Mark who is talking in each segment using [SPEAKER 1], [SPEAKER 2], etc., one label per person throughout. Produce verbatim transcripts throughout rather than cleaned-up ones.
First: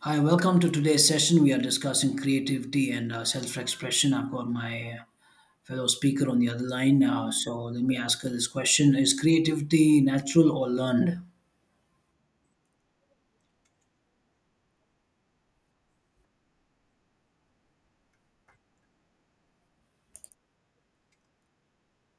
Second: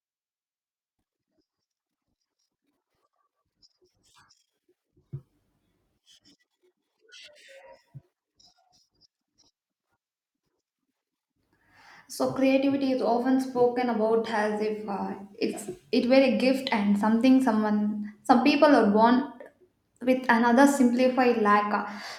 [SPEAKER 1] Hi, welcome to today's session. We are discussing creativity and uh, self expression. I've got my uh, fellow speaker on the other line. Uh, so let me ask her this question. Is creativity natural or learned?
[SPEAKER 2] So creativity is often spoken about as if uh, it's it were a gift and something someone some people are born with another simplified lack.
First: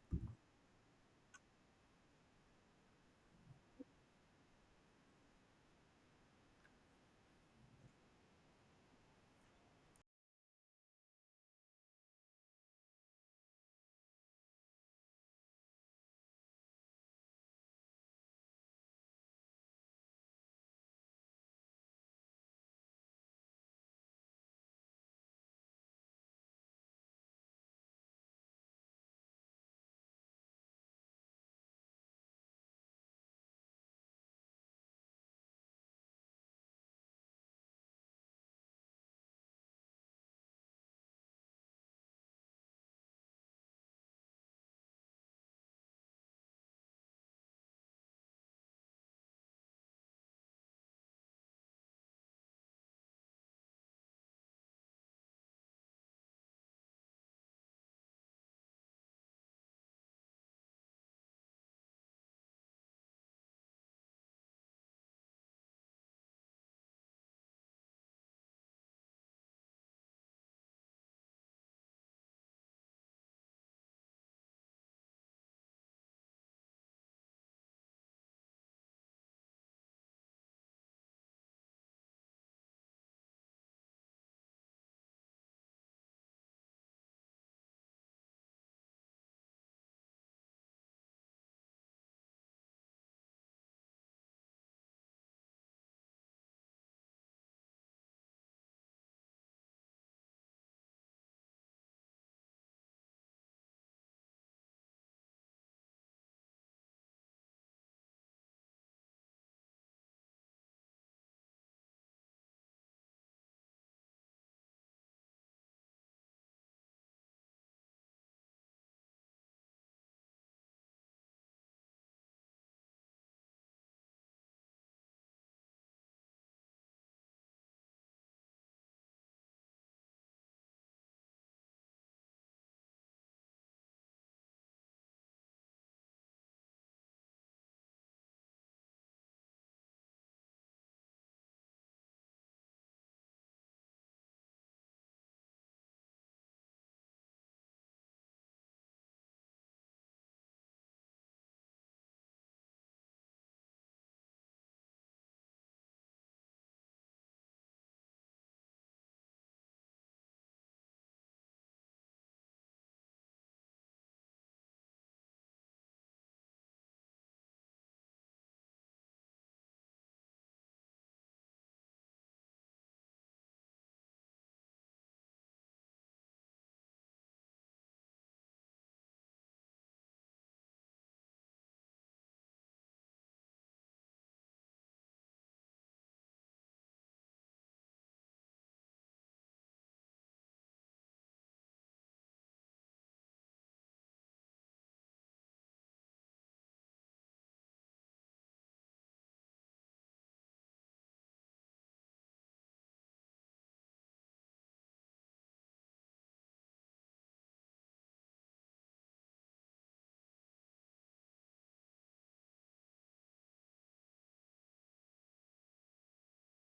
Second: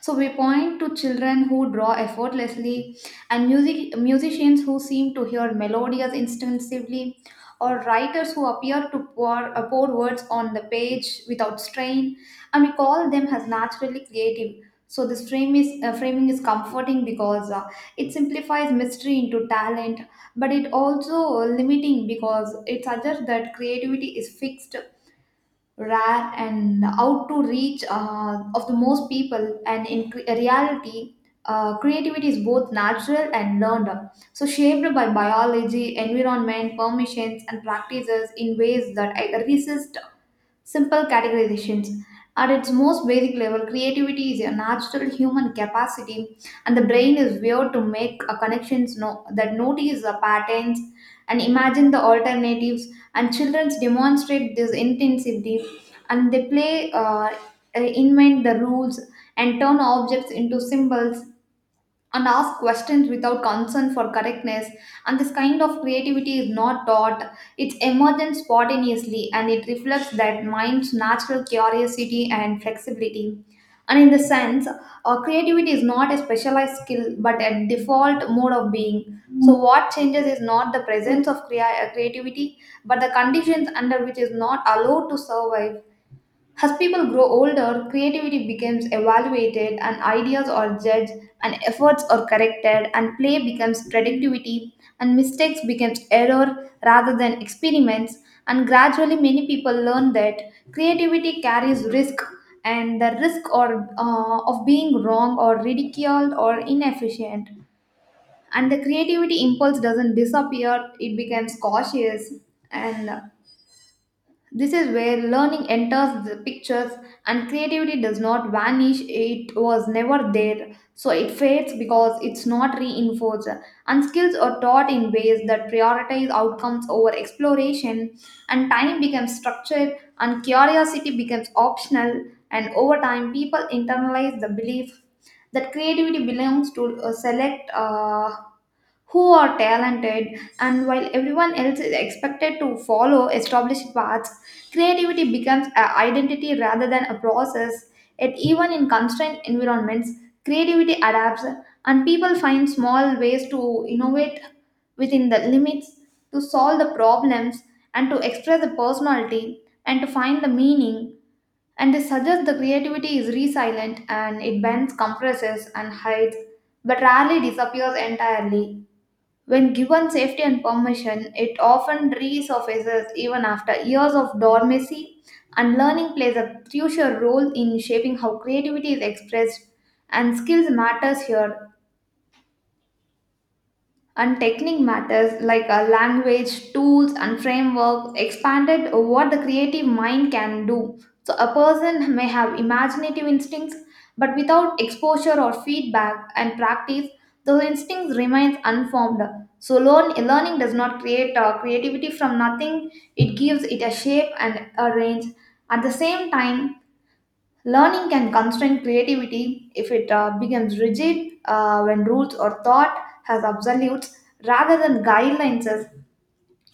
[SPEAKER 2] So we point to children who draw effortlessly and music musicians who seem to hear melodies instinctively or writers who appear to pour, uh, pour words on the page without strain and we call them as naturally creative. So this frame is uh, framing is comforting because uh, it simplifies mystery into talent, but it also limiting because it suggests that creativity is fixed, rare, and out to reach uh, of the most people. And in cre- reality, uh, creativity is both natural and learned, so shaped by biology, environment, permissions, and practices in ways that I resist simple categorizations. At its most basic level, creativity is a natural human capacity, and the brain is wired to make a connections no, that notice the patterns and imagine the alternatives. And children demonstrate this intensively, and they play, uh, uh, invent the rules, and turn objects into symbols and ask questions without concern for correctness and this kind of creativity is not taught, it's emergent spontaneously and it reflects that mind's natural curiosity and flexibility and in the sense uh, creativity is not a specialized skill but a default mode of being. So what changes is not the presence of crea- creativity but the conditions under which is not allowed to survive. As people grow older, creativity becomes evaluated and ideas are judged and efforts are corrected and play becomes productivity and mistakes becomes error rather than experiments and gradually many people learn that creativity carries risk, and the risk or uh, of being wrong or ridiculed or inefficient, and the creativity impulse doesn't disappear, it becomes cautious. And this is where learning enters the pictures and creativity does not vanish. It was never there, so it fades because it's not reinforced. And skills are taught in ways that prioritize outcomes over exploration, and time becomes structured, and curiosity becomes optional. And over time, people internalize the belief that creativity belongs to a select uh, who are talented, and while everyone else is expected to follow established paths, creativity becomes an identity rather than a process. Yet, even in constrained environments, creativity adapts, and people find small ways to innovate within the limits, to solve the problems, and to express the personality, and to find the meaning. And they suggest the creativity is resilient and it bends, compresses, and hides, but rarely disappears entirely. When given safety and permission, it often resurfaces even after years of dormancy, and learning plays a crucial role in shaping how creativity is expressed, and skills matters here and technique matters like a language tools and framework expanded what the creative mind can do. So a person may have imaginative instincts but without exposure or feedback and practice those instincts remains unformed. So learn, learning does not create uh, creativity from nothing, it gives it a shape and a range. At the same time, learning can constrain creativity if it uh, becomes rigid uh, when rules or thought has absolutes rather than guidelines,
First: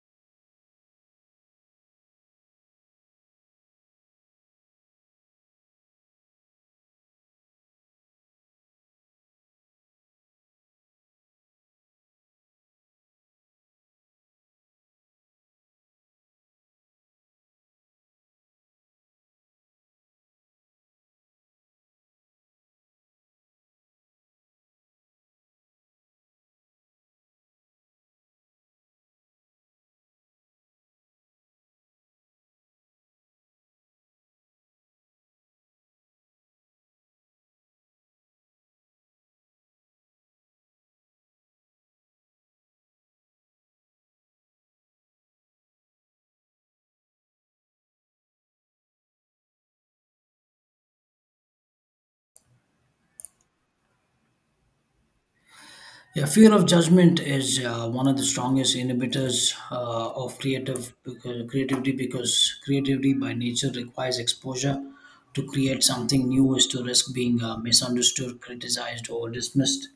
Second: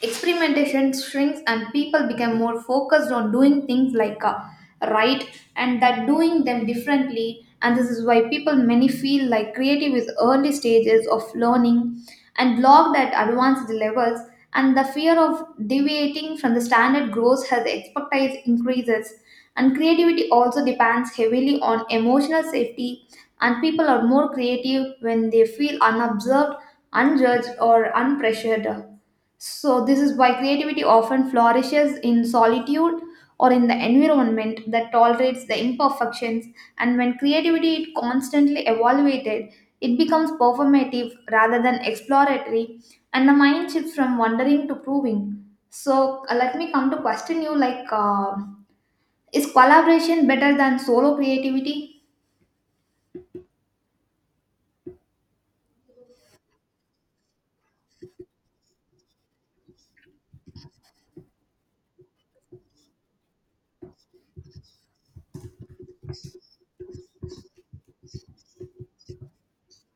[SPEAKER 2] experimentation shrinks and people become more focused on doing things like uh, right, and that doing them differently. And this is why people many feel like creative is early stages of learning and logged at advanced levels, and the fear of deviating from the standard grows as the expertise increases. And creativity also depends heavily on emotional safety, and people are more creative when they feel unobserved, unjudged or unpressured. So this is why creativity often flourishes in solitude or in the environment that tolerates the imperfections. And when creativity is constantly evaluated, it becomes performative rather than exploratory, and the mind shifts from wondering to proving. So, uh, let me come to question you, like, uh, is collaboration better than solo creativity?
[SPEAKER 1] Yeah, fear of judgment is uh, one of the strongest inhibitors uh, of creative because, creativity because creativity by nature requires exposure. To create something new is to risk being uh, misunderstood, criticized, or dismissed.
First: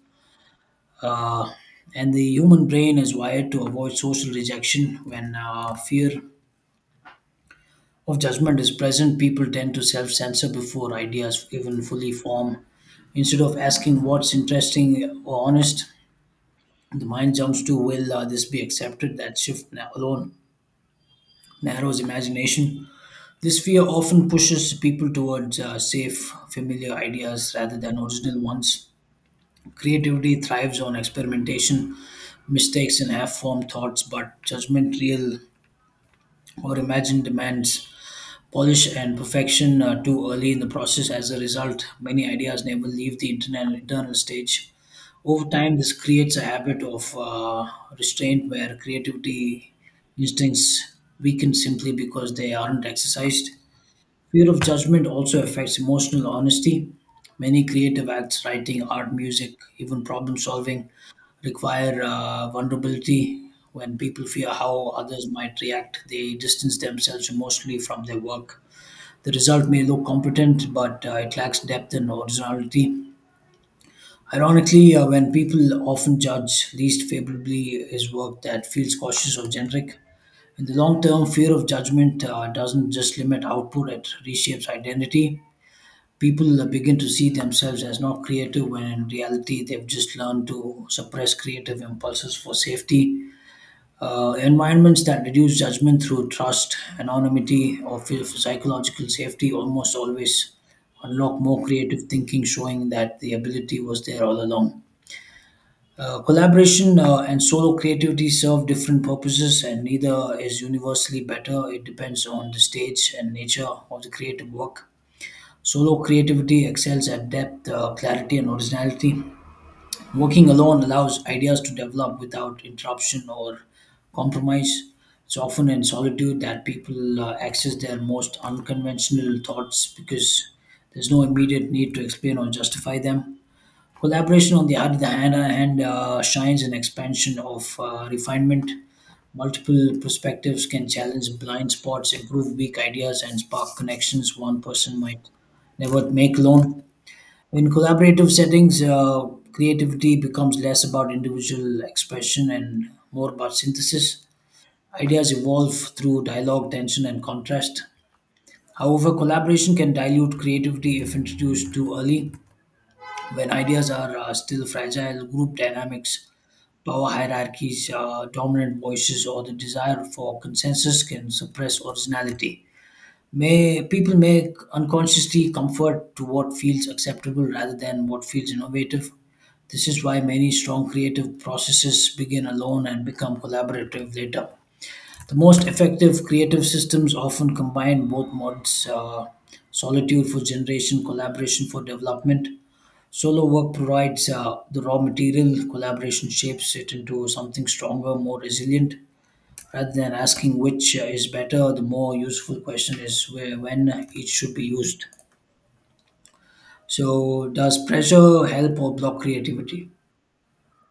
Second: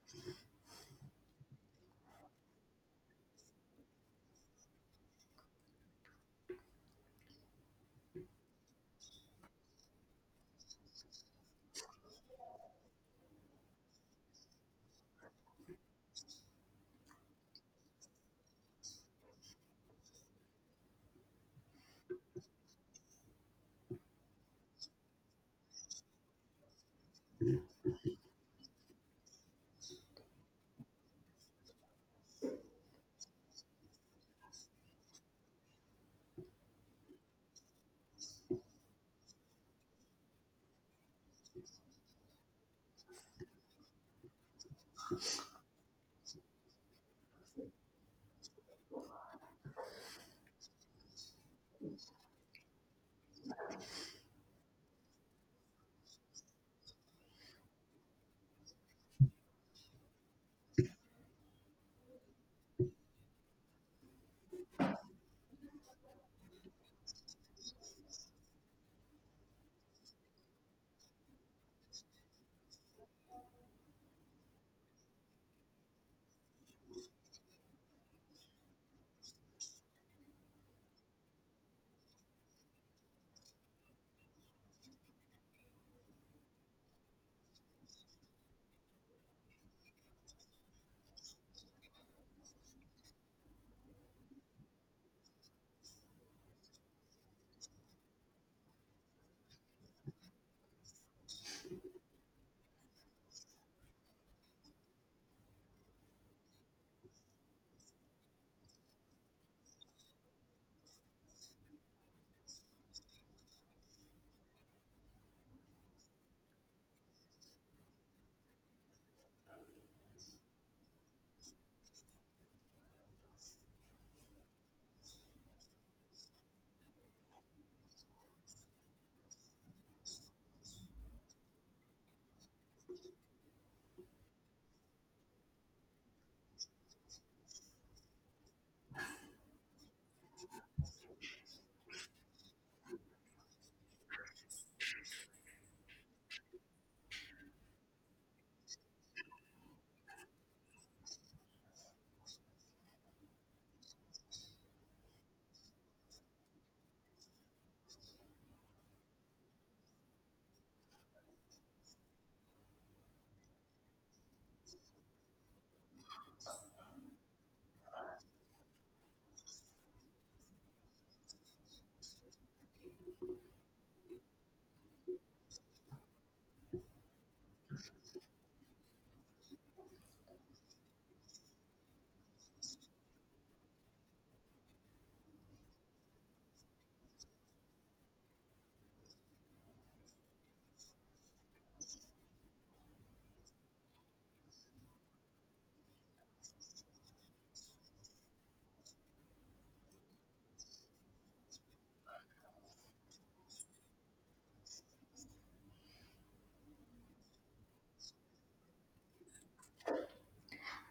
[SPEAKER 1] Uh, and the human brain is wired to avoid social rejection. When uh, fear of judgment is present, people tend to self censor before ideas even fully form. Instead of asking what's interesting or honest, the mind jumps to, will uh, this be accepted? That shift na- alone narrows imagination. This fear often pushes people towards uh, safe, familiar ideas rather than original ones. Creativity thrives on experimentation, mistakes in half-formed thoughts, but judgment, real or imagined, demands polish and perfection uh, too early in the process. As a result, many ideas never leave the internal internal stage. Over time, this creates a habit of uh, restraint where creativity instincts weaken simply because they aren't exercised. Fear of judgment also affects emotional honesty. Many creative acts, writing, art, music, even problem solving, require uh, vulnerability. When people fear how others might react, they distance themselves emotionally from their work. The result may look competent, but uh, it lacks depth and originality. Ironically, uh, when people often judge least favorably is work that feels cautious or generic. In the long term, fear of judgment uh, doesn't just limit output, it reshapes identity. People begin to see themselves as not creative when in reality they've just learned to suppress creative impulses for safety. Uh, environments that reduce judgment through trust, anonymity, or feel for psychological safety almost always unlock more creative thinking, showing that the ability was there all along. Uh, collaboration uh, and solo creativity serve different purposes, and neither is universally better. It depends on the stage and nature of the creative work. Solo creativity excels at depth, uh, clarity, and originality. Working alone allows ideas to develop without interruption or compromise. It's often in solitude that people uh, access their most unconventional thoughts because there's no immediate need to explain or justify them. Collaboration, on the other hand, hand uh, shines an expansion of uh, refinement. Multiple perspectives can challenge blind spots, improve weak ideas, and spark connections one person might never make alone. In collaborative settings, uh, creativity becomes less about individual expression and more about synthesis. Ideas evolve through dialogue, tension, and contrast. However, collaboration can dilute creativity if introduced too early when ideas are uh, still fragile. Group dynamics, power hierarchies, uh, dominant voices, or the desire for consensus can suppress originality. May people may unconsciously comfort to what feels acceptable rather than what feels innovative. This is why many strong creative processes begin alone and become collaborative later. The most effective creative systems often combine both modes, uh, solitude for generation, collaboration for development. Solo work provides uh, the raw material, collaboration shapes it into something stronger, more resilient. Rather than asking which uh, is better, the more useful question is where, when it should be used. So, does pressure help or block creativity?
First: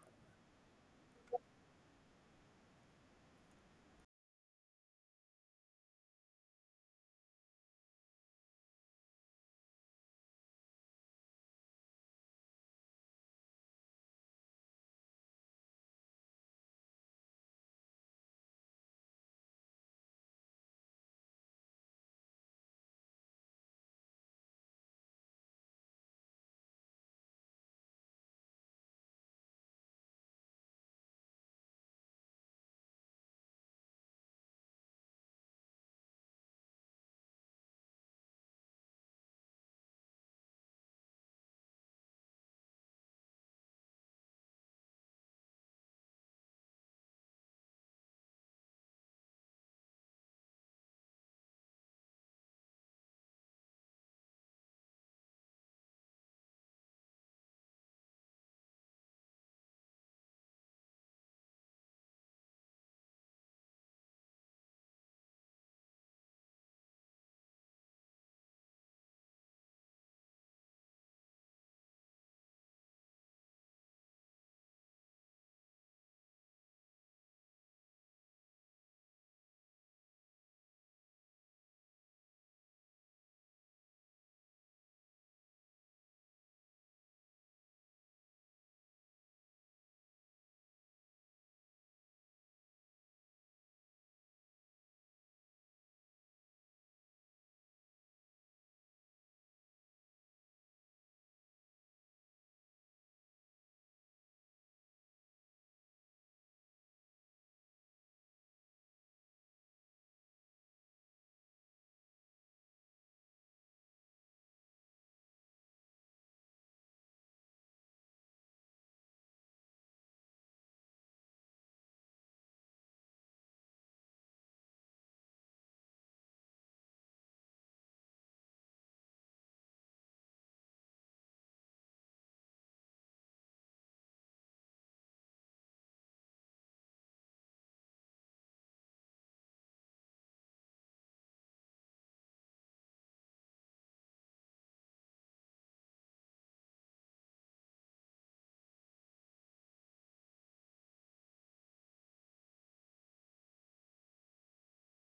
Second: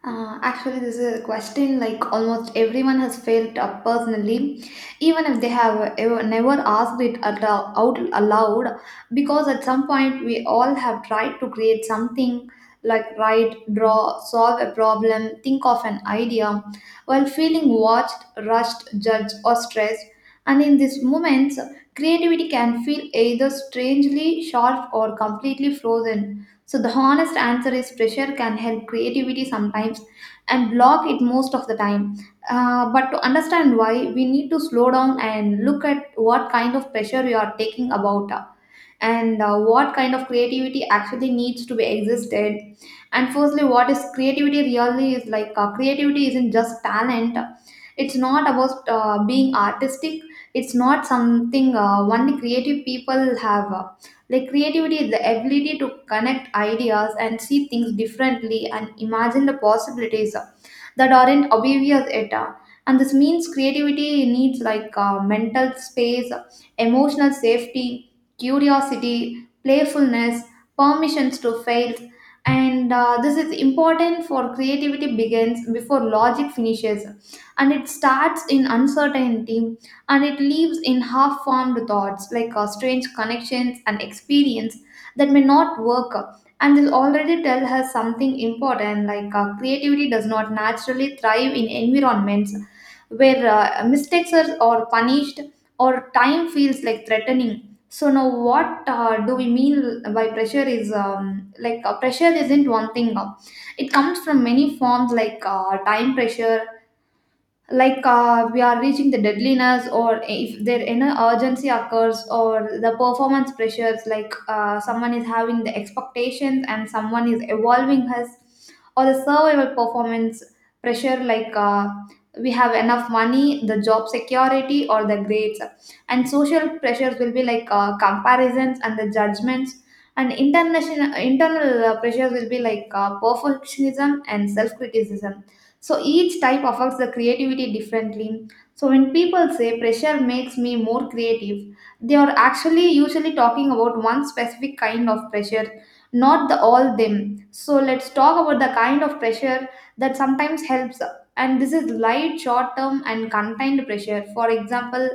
[SPEAKER 2] Uh, actually, this is a question like almost everyone has felt uh, personally, even if they have ever, never asked it at, all- out aloud, because at some point we all have tried to create something like write, draw, solve a problem, think of an idea, while feeling watched, rushed, judged, or stressed. And in these moments, creativity can feel either strangely sharp or completely frozen. So the honest answer is pressure can help creativity sometimes and block it most of the time. Uh, but to understand why, we need to slow down and look at what kind of pressure we are taking about. uh, and uh, what kind of creativity actually needs to be existed. And firstly, what is creativity really is, like, uh, creativity isn't just talent, it's not about uh, being artistic, it's not something uh, only creative people have. Uh, like, creativity is the ability to connect ideas and see things differently and imagine the possibilities uh, that aren't obvious at all. And this means creativity needs, like, uh, mental space, emotional safety, curiosity, playfulness, permissions to fail. And uh, this is important for creativity begins before logic finishes. And it starts in uncertainty and it leaves in half formed thoughts like uh, strange connections and experience that may not work. And this already tells us something important, like, uh, creativity does not naturally thrive in environments where uh, mistakes are, are punished or time feels like threatening. So now, what uh, do we mean by pressure? Is um, like, uh, pressure isn't one thing. Uh, it comes from many forms, like, uh, time pressure, like, uh, we are reaching the deadliness or if there any urgency occurs, or the performance pressures, like, uh, someone is having the expectations and someone is evolving his, or the survival performance pressure, like, uh, we have enough money, the job security or the grades, and social pressures will be like, uh, comparisons and the judgments, and international internal uh, pressures will be like, uh, perfectionism and self criticism. So each type affects the creativity differently. So when people say pressure makes me more creative, they are actually usually talking about one specific kind of pressure, not the all them. So let's talk about the kind of pressure that sometimes helps. And this is light, short term, and contained pressure. For example,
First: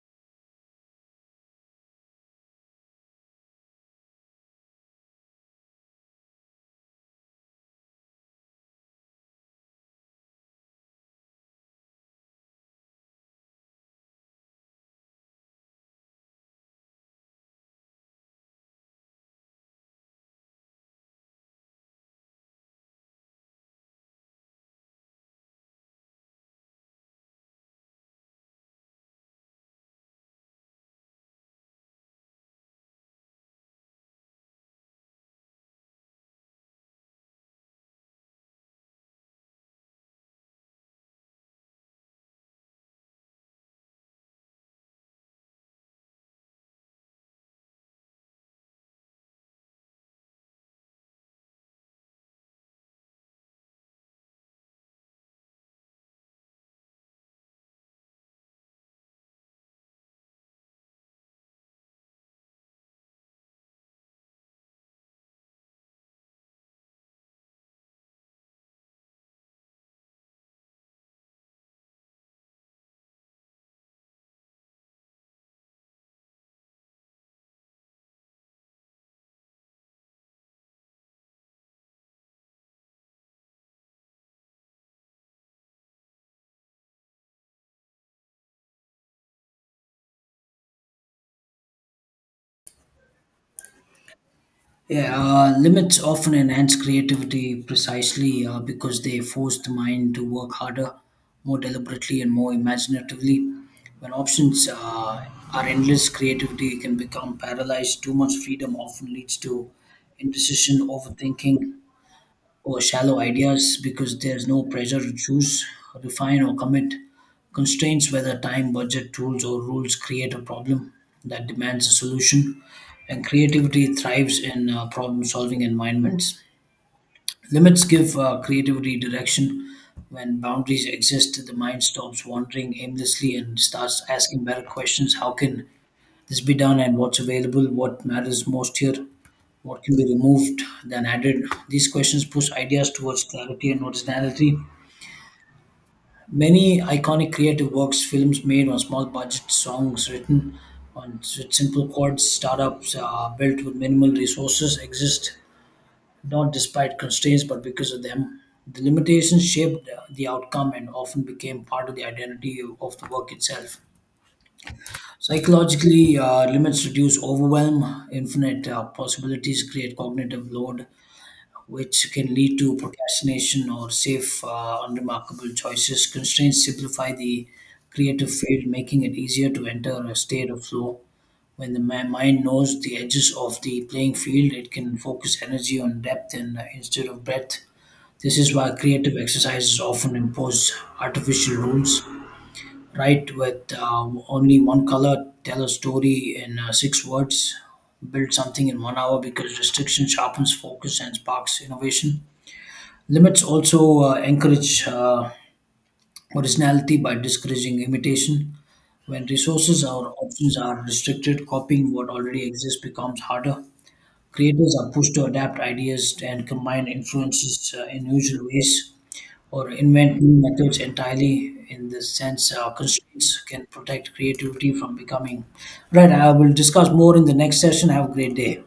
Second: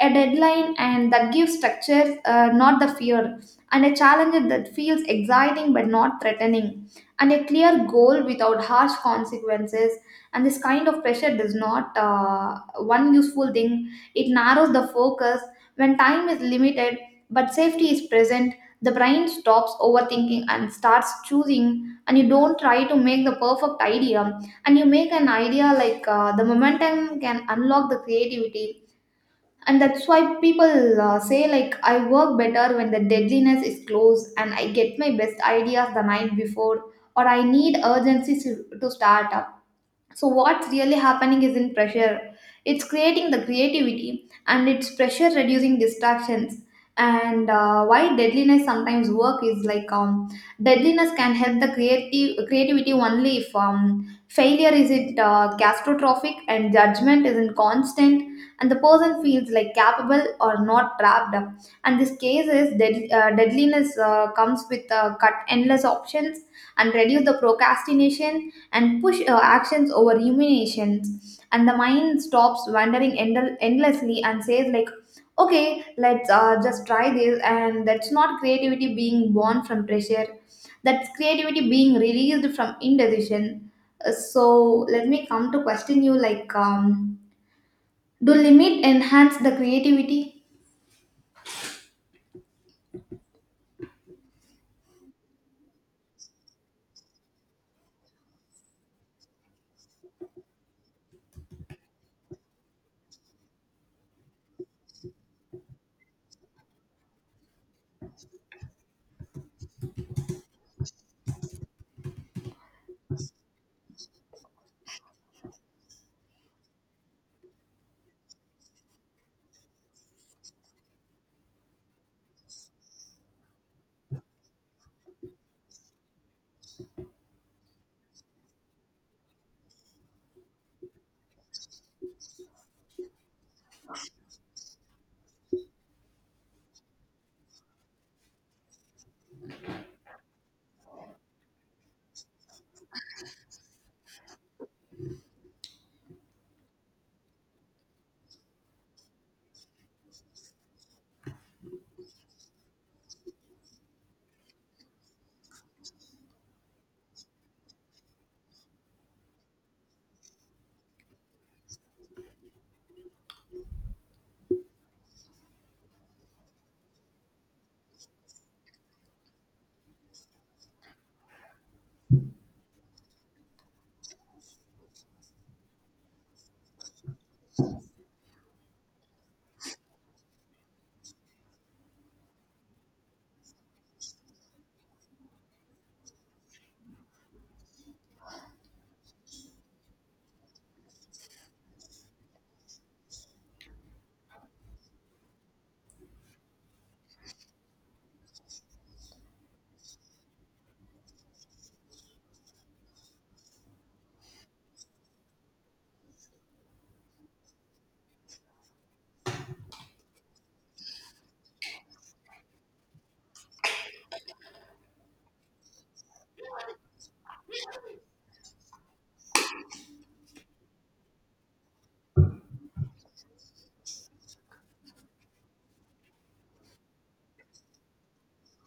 [SPEAKER 2] a deadline and that gives structure, uh, not the fear, and a challenge that feels exciting but not threatening, and a clear goal without harsh consequences. And this kind of pressure does not uh, one useful thing, it narrows the focus. When time is limited but safety is present, the brain stops overthinking and starts choosing, and you don't try to make the perfect idea and you make an idea, like, uh, the momentum can unlock the creativity. And that's why people uh, say, like, I work better when the deadliness is close and I get my best ideas the night before, or I need urgency to to start. So what's really happening is in pressure it's creating the creativity and it's pressure reducing distractions. And uh, why deadliness sometimes work is, like, um, deadliness can help the creative creativity only if um, failure is it uh, catastrophic and judgment isn't constant and the person feels like capable or not trapped. And this case is dead, uh, deadliness uh, comes with uh, cut endless options and reduce the procrastination and push our actions over ruminations, and the mind stops wandering end- endlessly and says, like, okay, let's uh, just try this. And that's not creativity being born from pressure, that's creativity being released from indecision. Uh, so let me come to question you, like, um, do limit enhance the creativity?
[SPEAKER 1] Yeah, uh, limits often enhance creativity precisely uh, because they force the mind to work harder, more deliberately, and more imaginatively. When options uh, are endless, creativity can become paralyzed. Too much freedom often leads to indecision, overthinking, or shallow ideas because there's no pressure to choose, refine, or commit. Constraints, whether time, budget, tools, or rules, create a problem that demands a solution, and creativity thrives in uh, problem solving environments. Limits give uh, creativity direction. When boundaries exist, the mind stops wandering aimlessly and starts asking better questions. How can this be done, and what's available? What matters most here? What can be removed than added? These questions push ideas towards clarity and originality. Many iconic creative works, films made on small budgets, songs written on s- simple chords, startups uh, built with minimal resources exist not despite constraints but because of them. The limitations shaped uh, the outcome and often became part of the identity of the work itself. Psychologically, uh, limits reduce overwhelm, infinite uh, possibilities create cognitive load, which can lead to procrastination or safe, uh, unremarkable choices. Constraints simplify the creative field, making it easier to enter a state of flow. When the mi- mind knows the edges of the playing field, it can focus energy on depth and uh, instead of breadth. This is why creative exercises often impose artificial rules. Write with uh, only one color, tell a story in uh, six words, build something in one hour, because restriction sharpens focus and sparks innovation. Limits also uh, encourage uh, originality by discouraging imitation. When resources or options are restricted, copying what already exists becomes harder. Creators are pushed to adapt ideas and combine influences uh, in usual ways or invent new methods entirely. In this sense, uh, constraints can protect creativity from becoming. Right, I will discuss more in the next session. Have a great day.